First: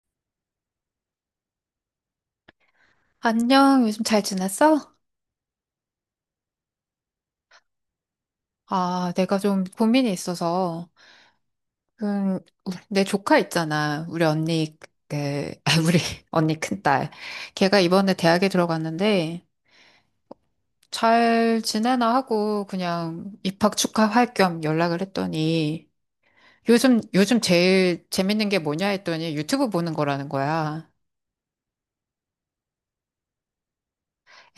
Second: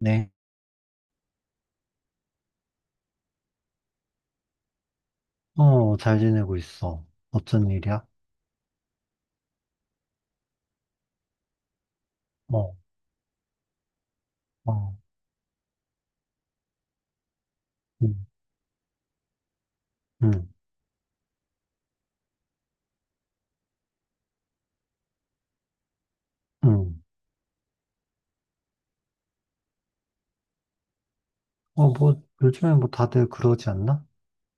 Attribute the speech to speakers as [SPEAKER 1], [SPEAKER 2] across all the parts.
[SPEAKER 1] 네.
[SPEAKER 2] 안녕, 요즘 잘 지냈어?
[SPEAKER 1] 어, 잘 지내고 있어. 어쩐 일이야?
[SPEAKER 2] 아, 내가 좀 고민이 있어서, 음,
[SPEAKER 1] 어,
[SPEAKER 2] 내 조카 있잖아. 우리 언니,
[SPEAKER 1] 어,
[SPEAKER 2] 그, 아, 우리 언니 큰딸. 걔가 이번에
[SPEAKER 1] 음,
[SPEAKER 2] 대학에 들어갔는데,
[SPEAKER 1] 음,
[SPEAKER 2] 잘 지내나 하고, 그냥 입학 축하할 겸 연락을 했더니,
[SPEAKER 1] 음.
[SPEAKER 2] 요즘 제일 재밌는 게 뭐냐 했더니 유튜브 보는 거라는 거야.
[SPEAKER 1] 어, 뭐, 요즘에 뭐 다들 그러지 않나?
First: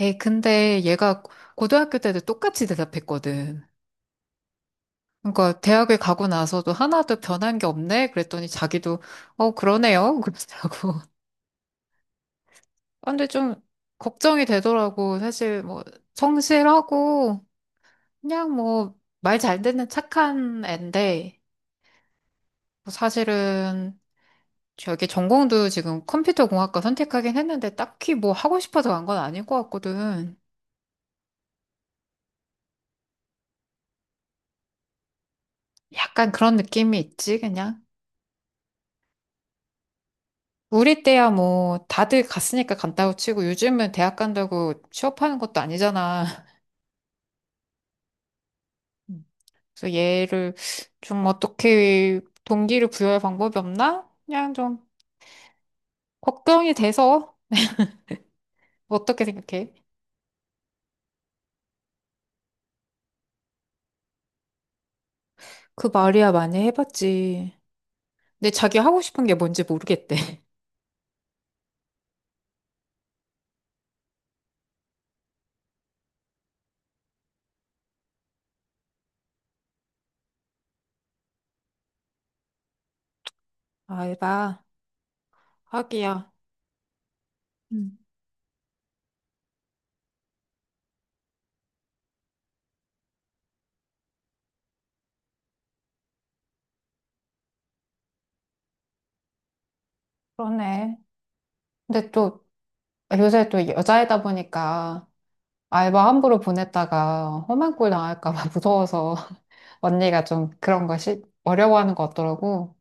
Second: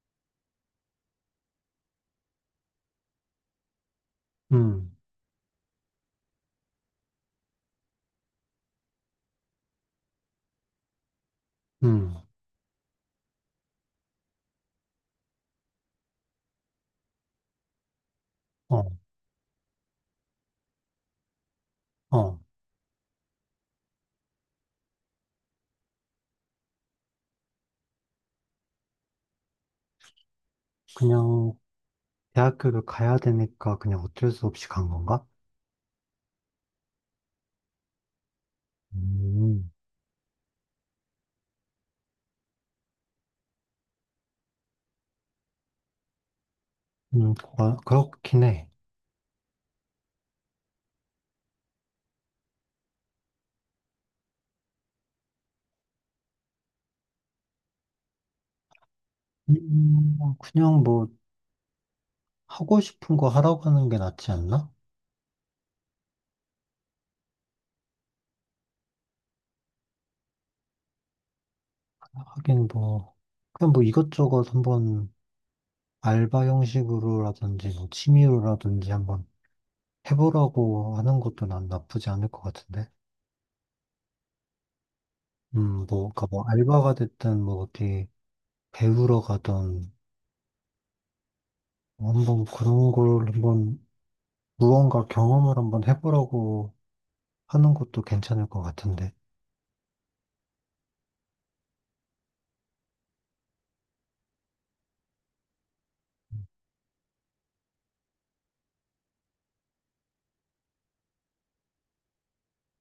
[SPEAKER 2] 에이, 근데 얘가 고등학교 때도 똑같이 대답했거든.
[SPEAKER 1] 음,
[SPEAKER 2] 그러니까 대학을 가고 나서도 하나도 변한 게 없네? 그랬더니 자기도 어 그러네요. 그러더라고.
[SPEAKER 1] 음,
[SPEAKER 2] 근데 좀 걱정이 되더라고. 사실 뭐 성실하고 그냥
[SPEAKER 1] 어,
[SPEAKER 2] 뭐 말 잘 듣는 착한 애인데
[SPEAKER 1] 어.
[SPEAKER 2] 뭐 사실은 저기 전공도 지금 컴퓨터공학과 선택하긴 했는데 딱히 뭐 하고 싶어서 간 건 아닐 것 같거든.
[SPEAKER 1] 그냥 대학교를 가야 되니까 그냥 어쩔 수 없이 간 건가?
[SPEAKER 2] 약간 그런 느낌이 있지 그냥.
[SPEAKER 1] 음,
[SPEAKER 2] 우리 때야 뭐 다들 갔으니까 간다고 치고 요즘은 대학 간다고 취업하는 것도 아니잖아.
[SPEAKER 1] 음, 어, 그렇긴 해.
[SPEAKER 2] 그래서 얘를 좀 어떻게 동기를 부여할 방법이 없나? 그냥 좀 걱정이 돼서 어떻게 생각해?
[SPEAKER 1] 그냥 뭐, 하고 싶은 거 하라고 하는 게 낫지 않나?
[SPEAKER 2] 그 말이야 많이 해봤지. 근데 자기 하고 싶은 게 뭔지 모르겠대.
[SPEAKER 1] 하긴 뭐, 그냥 뭐 이것저것 한번 알바 형식으로라든지 뭐 취미로라든지 한번 해보라고 하는 것도 난 나쁘지 않을 것 같은데.
[SPEAKER 2] 알바?
[SPEAKER 1] 뭐, 그니까
[SPEAKER 2] 하기야.
[SPEAKER 1] 뭐, 알바가 됐든, 뭐,
[SPEAKER 2] 음.
[SPEAKER 1] 어디 배우러 가든, 한번 그런 걸 한번, 무언가 경험을 한번 해보라고 하는 것도 괜찮을 것 같은데.
[SPEAKER 2] 그러네. 근데 또 요새 또 여자이다 보니까 알바 함부로 보냈다가 험한 꼴 당할까 봐 무서워서 언니가 좀 그런 것이 어려워하는 것 같더라고.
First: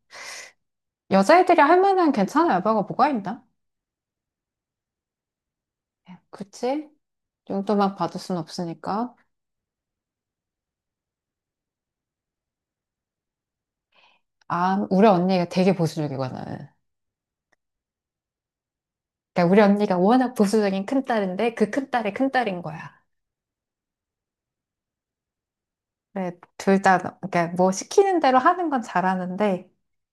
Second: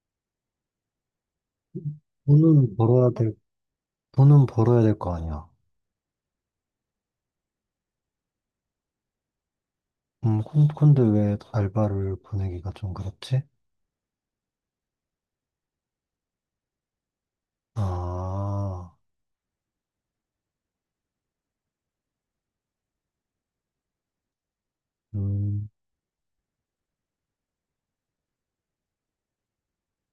[SPEAKER 2] 여자애들이 할 만한 괜찮은
[SPEAKER 1] 돈은
[SPEAKER 2] 알바가 뭐가
[SPEAKER 1] 벌어야 될,
[SPEAKER 2] 있나?
[SPEAKER 1] 돈은 벌어야 될 거 아니야.
[SPEAKER 2] 그치? 용돈 막 받을 순 없으니까.
[SPEAKER 1] 근데 왜 알바를 보내기가 좀 그렇지?
[SPEAKER 2] 아, 우리 언니가 되게 보수적이거든.
[SPEAKER 1] 아,
[SPEAKER 2] 그러니까 우리 언니가 워낙 보수적인 큰딸인데 그 큰딸이 큰딸인 거야.
[SPEAKER 1] 음,
[SPEAKER 2] 그래, 둘 다, 그러니까 뭐 시키는 대로 하는 건 잘하는데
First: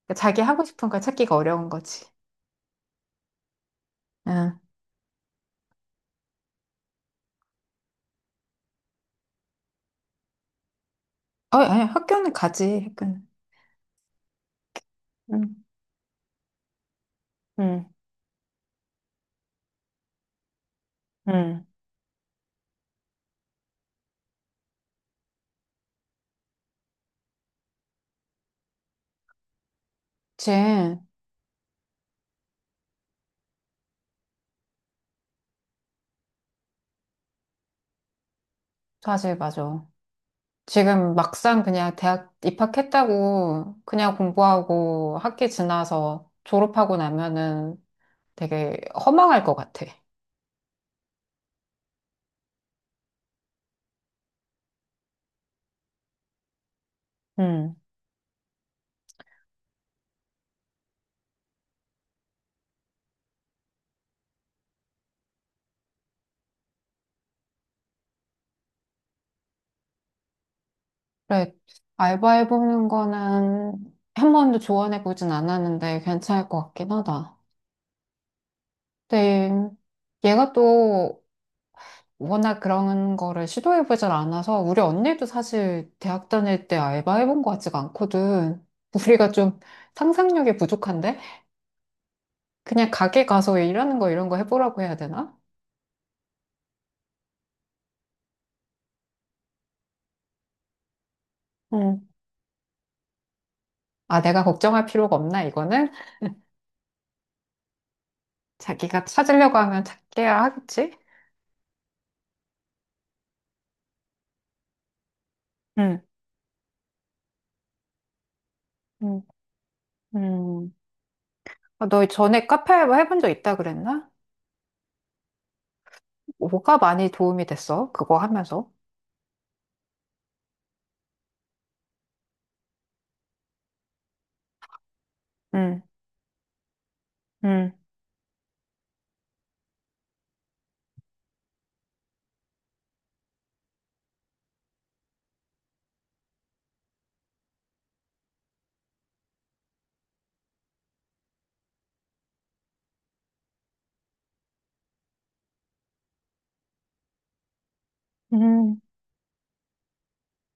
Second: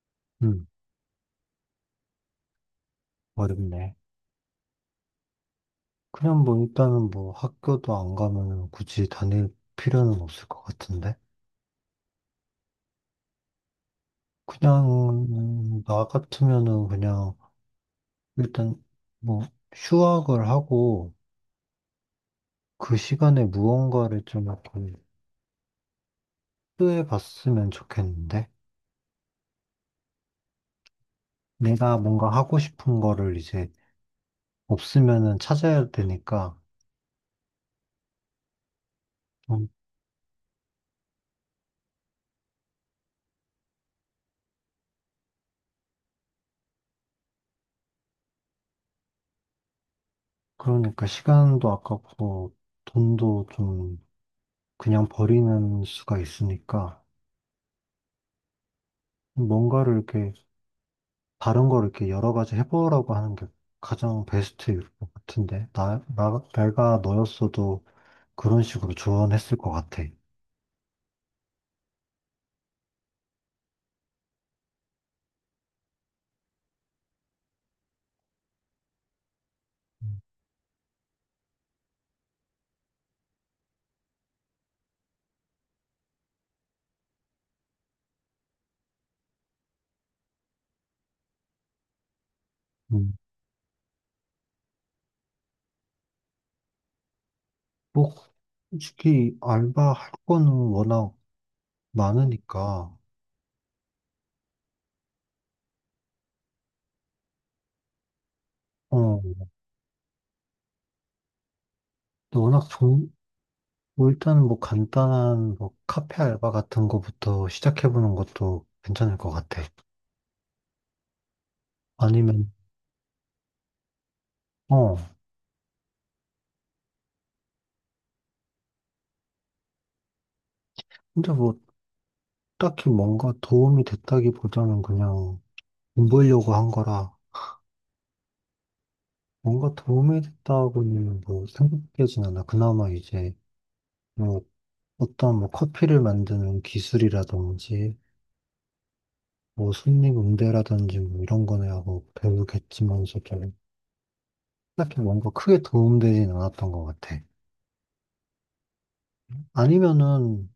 [SPEAKER 2] 그러니까 자기 하고
[SPEAKER 1] 음,
[SPEAKER 2] 싶은 걸 찾기가 어려운 거지.
[SPEAKER 1] 어렵네.
[SPEAKER 2] 응.
[SPEAKER 1] 그냥 뭐, 일단은 뭐, 학교도 안 가면 굳이 다닐 필요는 없을 것 같은데.
[SPEAKER 2] 어, 아니, 학교는 가지, 학교는. 응.
[SPEAKER 1] 그냥 나 같으면은 그냥
[SPEAKER 2] 응,
[SPEAKER 1] 일단 뭐 휴학을 하고
[SPEAKER 2] 응.
[SPEAKER 1] 그 시간에 무언가를 좀 약간 시도해 봤으면 좋겠는데
[SPEAKER 2] 그치.
[SPEAKER 1] 내가 뭔가 하고 싶은 거를 이제 없으면은 찾아야 되니까
[SPEAKER 2] 사실,
[SPEAKER 1] 좀
[SPEAKER 2] 맞아. 지금 막상 그냥 대학 입학했다고 그냥 공부하고 학기 지나서 졸업하고 나면은 되게 허망할 것 같아.
[SPEAKER 1] 그러니까 시간도 아깝고 돈도 좀 그냥 버리는 수가 있으니까
[SPEAKER 2] 음,
[SPEAKER 1] 뭔가를 이렇게 다른 걸 이렇게 여러 가지 해보라고 하는 게 가장 베스트일 것 같은데 내가 너였어도 그런 식으로 조언했을 것 같아.
[SPEAKER 2] 그래, 알바해보는 거는 한 번도 조언해보진 않았는데 괜찮을 것 같긴 하다. 근데 얘가 또 워낙 그런 거를 시도해보질 않아서 우리 언니도 사실 대학 다닐 때 알바해본 것 같지가 않거든. 우리가 좀 상상력이 부족한데? 그냥
[SPEAKER 1] 음,
[SPEAKER 2] 가게 가서 일하는 거 이런 거 해보라고 해야 되나?
[SPEAKER 1] 뭐, 솔직히 알바할 거는 워낙
[SPEAKER 2] 음,
[SPEAKER 1] 많으니까,
[SPEAKER 2] 아, 내가 걱정할 필요가 없나, 이거는? 자기가
[SPEAKER 1] 어,
[SPEAKER 2] 찾으려고 하면 찾게야 하겠지?
[SPEAKER 1] 또 워낙 뭐 일단 뭐 간단한 뭐
[SPEAKER 2] 음.
[SPEAKER 1] 카페 알바 같은 거부터 시작해보는 것도 괜찮을
[SPEAKER 2] 음.
[SPEAKER 1] 것 같아.
[SPEAKER 2] 음. 아, 너 전에
[SPEAKER 1] 아니면,
[SPEAKER 2] 카페 알바 해본 적 있다 그랬나?
[SPEAKER 1] 어,
[SPEAKER 2] 뭐가 많이 도움이 됐어? 그거 하면서?
[SPEAKER 1] 근데 뭐 딱히 뭔가 도움이 됐다기보다는 그냥
[SPEAKER 2] 응,
[SPEAKER 1] 돈 벌려고 한 거라,
[SPEAKER 2] 응,
[SPEAKER 1] 뭔가 도움이 됐다고는 뭐 생각되진 않아. 그나마 이제 뭐 어떤 뭐 커피를 만드는 기술이라든지 뭐 승립 응대라든지 뭐 이런 거네 하고 배우겠지만서도 딱히 뭔가 크게 도움되진 않았던 것 같아.
[SPEAKER 2] 응,
[SPEAKER 1] 아니면은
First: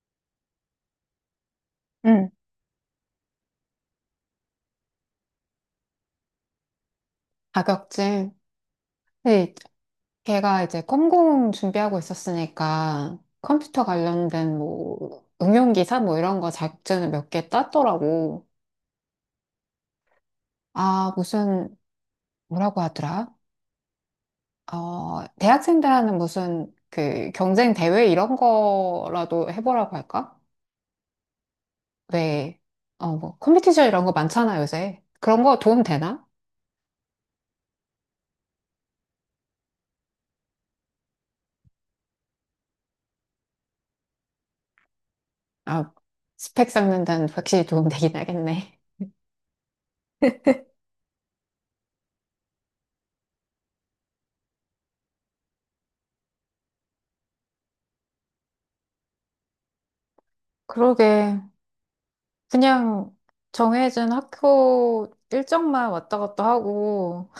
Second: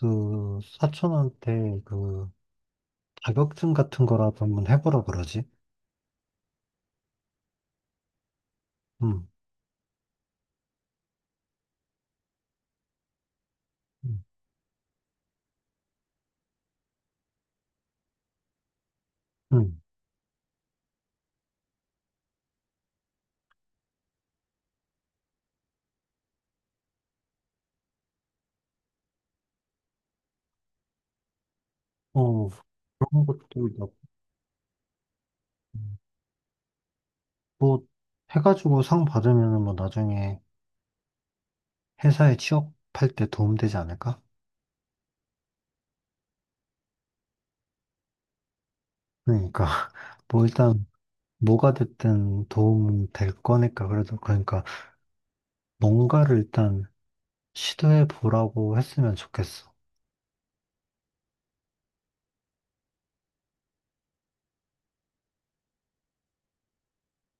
[SPEAKER 1] 그 사촌한테
[SPEAKER 2] 응.
[SPEAKER 1] 그 자격증 같은 거라도 한번 해보라 그러지?
[SPEAKER 2] 자격증.
[SPEAKER 1] 응,
[SPEAKER 2] 네, 걔가 이제 컴공 준비하고 있었으니까 컴퓨터
[SPEAKER 1] 응,
[SPEAKER 2] 관련된 뭐 응용기사 뭐 이런 거 자격증을 몇 개 땄더라고.
[SPEAKER 1] 응.
[SPEAKER 2] 아, 무슨 뭐라고 하더라? 어, 대학생들 하는 무슨 그 경쟁 대회 이런 거라도 해보라고 할까?
[SPEAKER 1] 어,
[SPEAKER 2] 왜, 어,
[SPEAKER 1] 그런
[SPEAKER 2] 뭐, 컴퓨
[SPEAKER 1] 것도
[SPEAKER 2] 티션 이런 거 많잖아, 요새. 그런 거 도움
[SPEAKER 1] 나-
[SPEAKER 2] 되나?
[SPEAKER 1] 뭐 해가지고 상 받으면은 뭐 나중에 회사에 취업할 때 도움되지 않을까?
[SPEAKER 2] 아, 스펙 쌓는다는 확실히 도움 되긴 하겠네.
[SPEAKER 1] 그러니까 뭐 일단 뭐가 됐든 도움 될 거니까 그래도 그러니까 뭔가를 일단 시도해 보라고 했으면 좋겠어.
[SPEAKER 2] 그러게. 그냥 정해진 학교 일정만 왔다 갔다 하고,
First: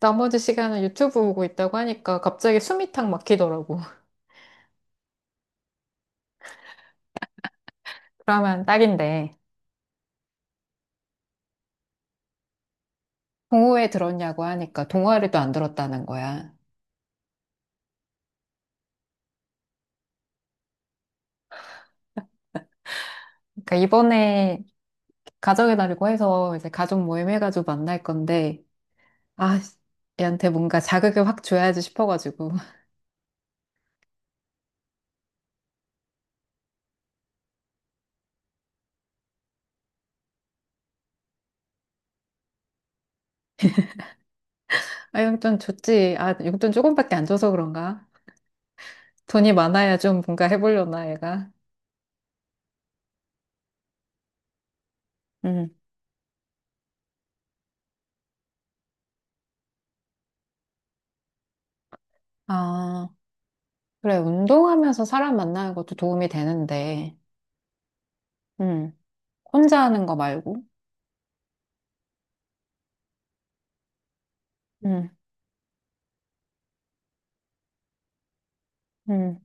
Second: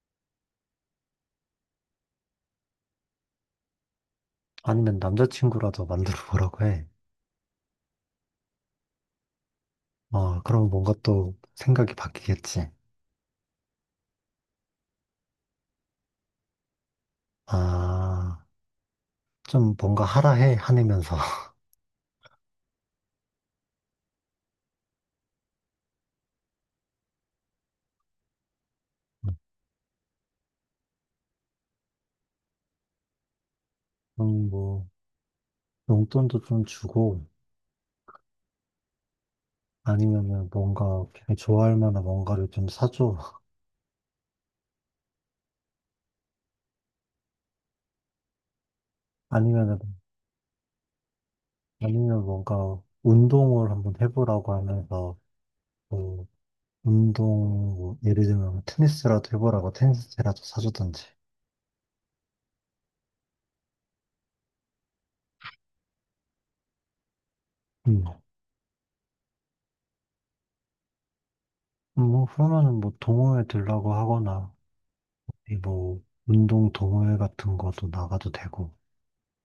[SPEAKER 2] 나머지 시간은 유튜브 보고 있다고 하니까 갑자기 숨이 탁 막히더라고.
[SPEAKER 1] 아니면 남자친구라도 만들어 보라고 해.
[SPEAKER 2] 그러면 딱인데.
[SPEAKER 1] 어, 그럼 뭔가 또 생각이 바뀌겠지.
[SPEAKER 2] 동호회 들었냐고 하니까 동아리도 안 들었다는 거야.
[SPEAKER 1] 아, 좀 뭔가 하라 해, 화내면서.
[SPEAKER 2] 그러니까 이번에 가정의 날이고 해서 이제 가족 모임 해가지고 만날 건데, 아, 얘한테 뭔가 자극을 확 줘야지 싶어가지고.
[SPEAKER 1] 뭐, 용돈도 좀 주고, 아니면은 뭔가 걔 좋아할 만한 뭔가를 좀 사줘.
[SPEAKER 2] 아, 용돈 줬지. 아, 용돈 조금밖에 안 줘서 그런가? 돈이
[SPEAKER 1] 아니면은,
[SPEAKER 2] 많아야 좀 뭔가 해보려나, 얘가.
[SPEAKER 1] 아니면 뭔가 운동을 한번 해보라고 하면서,
[SPEAKER 2] 음.
[SPEAKER 1] 뭐, 운동, 뭐 예를 들면 테니스라도 해보라고 테니스채라도 사주던지.
[SPEAKER 2] 아, 그래. 운동하면서 사람 만나는 것도 도움이 되는데,
[SPEAKER 1] 음.
[SPEAKER 2] 음, 혼자 하는 거 말고.
[SPEAKER 1] 뭐, 그러면은 뭐 동호회 들라고 하거나,
[SPEAKER 2] 음.
[SPEAKER 1] 이 뭐, 운동 동호회 같은 것도 나가도 되고.
[SPEAKER 2] 음.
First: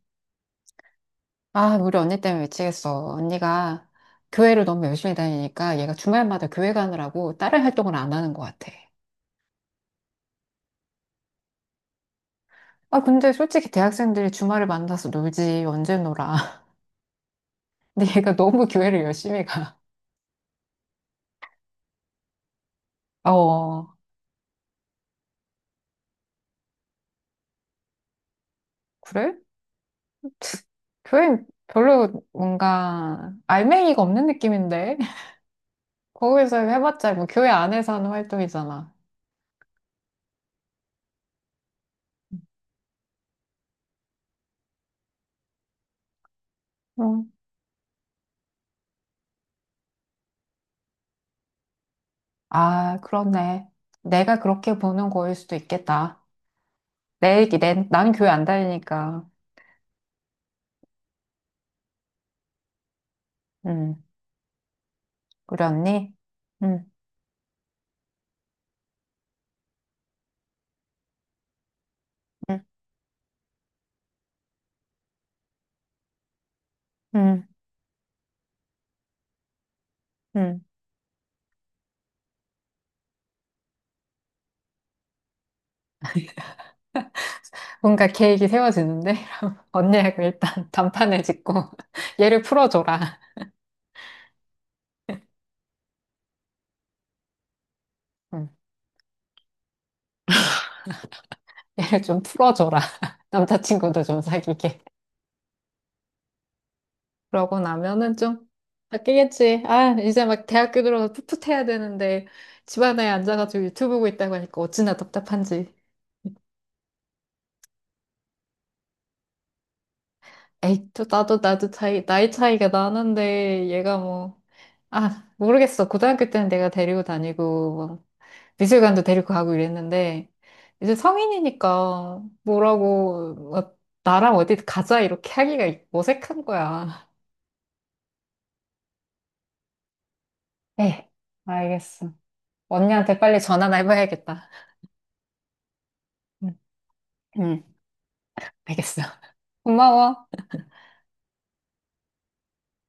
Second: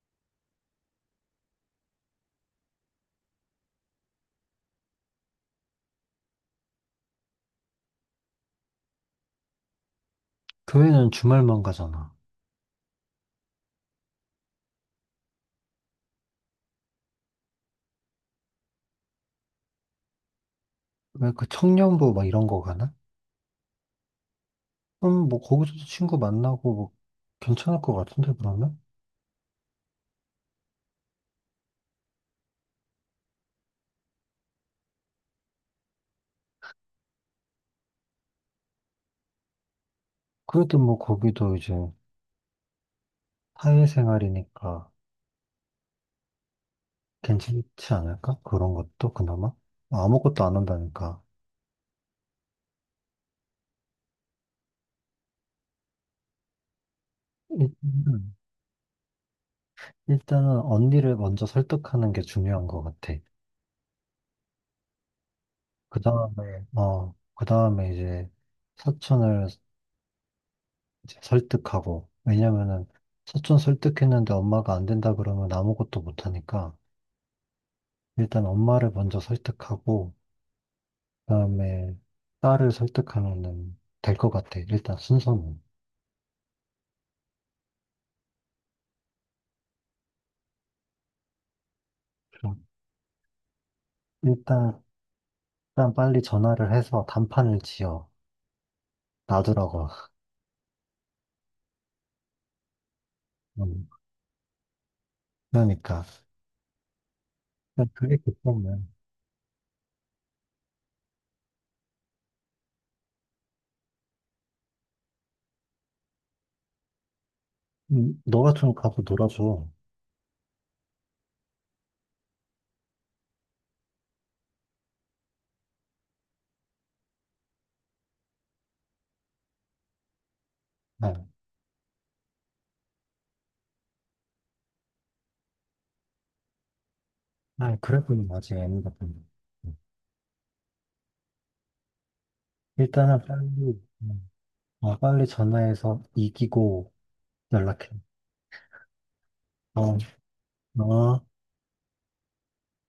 [SPEAKER 2] 아, 우리 언니 때문에 미치겠어. 언니가 교회를 너무 열심히 다니니까 얘가 주말마다 교회 가느라고 다른 활동을 안 하는 것 같아.
[SPEAKER 1] 교회는 주말만 가잖아.
[SPEAKER 2] 아, 근데 솔직히 대학생들이 주말에 만나서 놀지. 언제 놀아. 근데 얘가 너무 교회를 열심히 가.
[SPEAKER 1] 왜 그 청년부 막 이런 거 가나?
[SPEAKER 2] 어,
[SPEAKER 1] 뭐, 거기서도 친구 만나고 뭐, 괜찮을 것 같은데, 그러면?
[SPEAKER 2] 그래? 교회 별로 뭔가 알맹이가 없는 느낌인데? 거기서 해봤자 뭐 교회 안에서 하는 활동이잖아.
[SPEAKER 1] 그래도 뭐, 거기도 이제 사회생활이니까
[SPEAKER 2] 응.
[SPEAKER 1] 괜찮지 않을까? 그런 것도 그나마? 아무것도 안 한다니까.
[SPEAKER 2] 아, 그렇네. 내가 그렇게 보는 거일 수도 있겠다. 나는 교회
[SPEAKER 1] 일단은,
[SPEAKER 2] 안 다니니까.
[SPEAKER 1] 일단은 언니를 먼저 설득하는 게 중요한 것 같아.
[SPEAKER 2] 응 우리
[SPEAKER 1] 그
[SPEAKER 2] 언니?
[SPEAKER 1] 다음에,
[SPEAKER 2] 응,
[SPEAKER 1] 어, 그 다음에 이제, 사촌을 이제 설득하고.
[SPEAKER 2] 응,
[SPEAKER 1] 왜냐면은 사촌 설득했는데 엄마가 안 된다 그러면 아무것도 못 하니까
[SPEAKER 2] 응,
[SPEAKER 1] 일단 엄마를 먼저 설득하고
[SPEAKER 2] 응.
[SPEAKER 1] 그다음에 딸을 설득하면은 될 것 같아. 일단 순서는. 음.
[SPEAKER 2] 뭔가 계획이 세워지는데? 언니하고 일단 단판을 짓고 얘를 풀어줘라.
[SPEAKER 1] 일단 일단 빨리 전화를 해서 단판을 지어
[SPEAKER 2] 응.
[SPEAKER 1] 놔두라고.
[SPEAKER 2] 얘를 좀 풀어줘라.
[SPEAKER 1] 음,
[SPEAKER 2] 남자친구도 좀 사귀게.
[SPEAKER 1] 그러니까
[SPEAKER 2] 그러고
[SPEAKER 1] 그냥
[SPEAKER 2] 나면은
[SPEAKER 1] 그게
[SPEAKER 2] 좀
[SPEAKER 1] 급하면
[SPEAKER 2] 바뀌겠지. 아, 이제 막 대학교 들어서 풋풋해야 되는데 집안에 앉아가지고 유튜브 보고 있다고 하니까 어찌나 답답한지.
[SPEAKER 1] 너가 좀 가서 놀아줘.
[SPEAKER 2] 에이, 또 나도 나이 차이가 나는데 얘가 뭐, 아, 모르겠어. 고등학교 때는 내가 데리고 다니고 뭐 미술관도 데리고 가고 이랬는데 이제
[SPEAKER 1] 아,
[SPEAKER 2] 성인이니까 뭐라고 뭐 나랑 어디 가자 이렇게 하기가 어색한 거야.
[SPEAKER 1] 아 그래 보면 아직 애는 같은데.
[SPEAKER 2] 에 알겠어. 언니한테
[SPEAKER 1] 일단은
[SPEAKER 2] 빨리 전화나
[SPEAKER 1] 빨리 음,
[SPEAKER 2] 해봐야겠다.
[SPEAKER 1] 어, 빨리 전화해서
[SPEAKER 2] 응,
[SPEAKER 1] 이기고
[SPEAKER 2] 응,
[SPEAKER 1] 연락해.
[SPEAKER 2] 알겠어.
[SPEAKER 1] 어,
[SPEAKER 2] 고마워.
[SPEAKER 1] 어.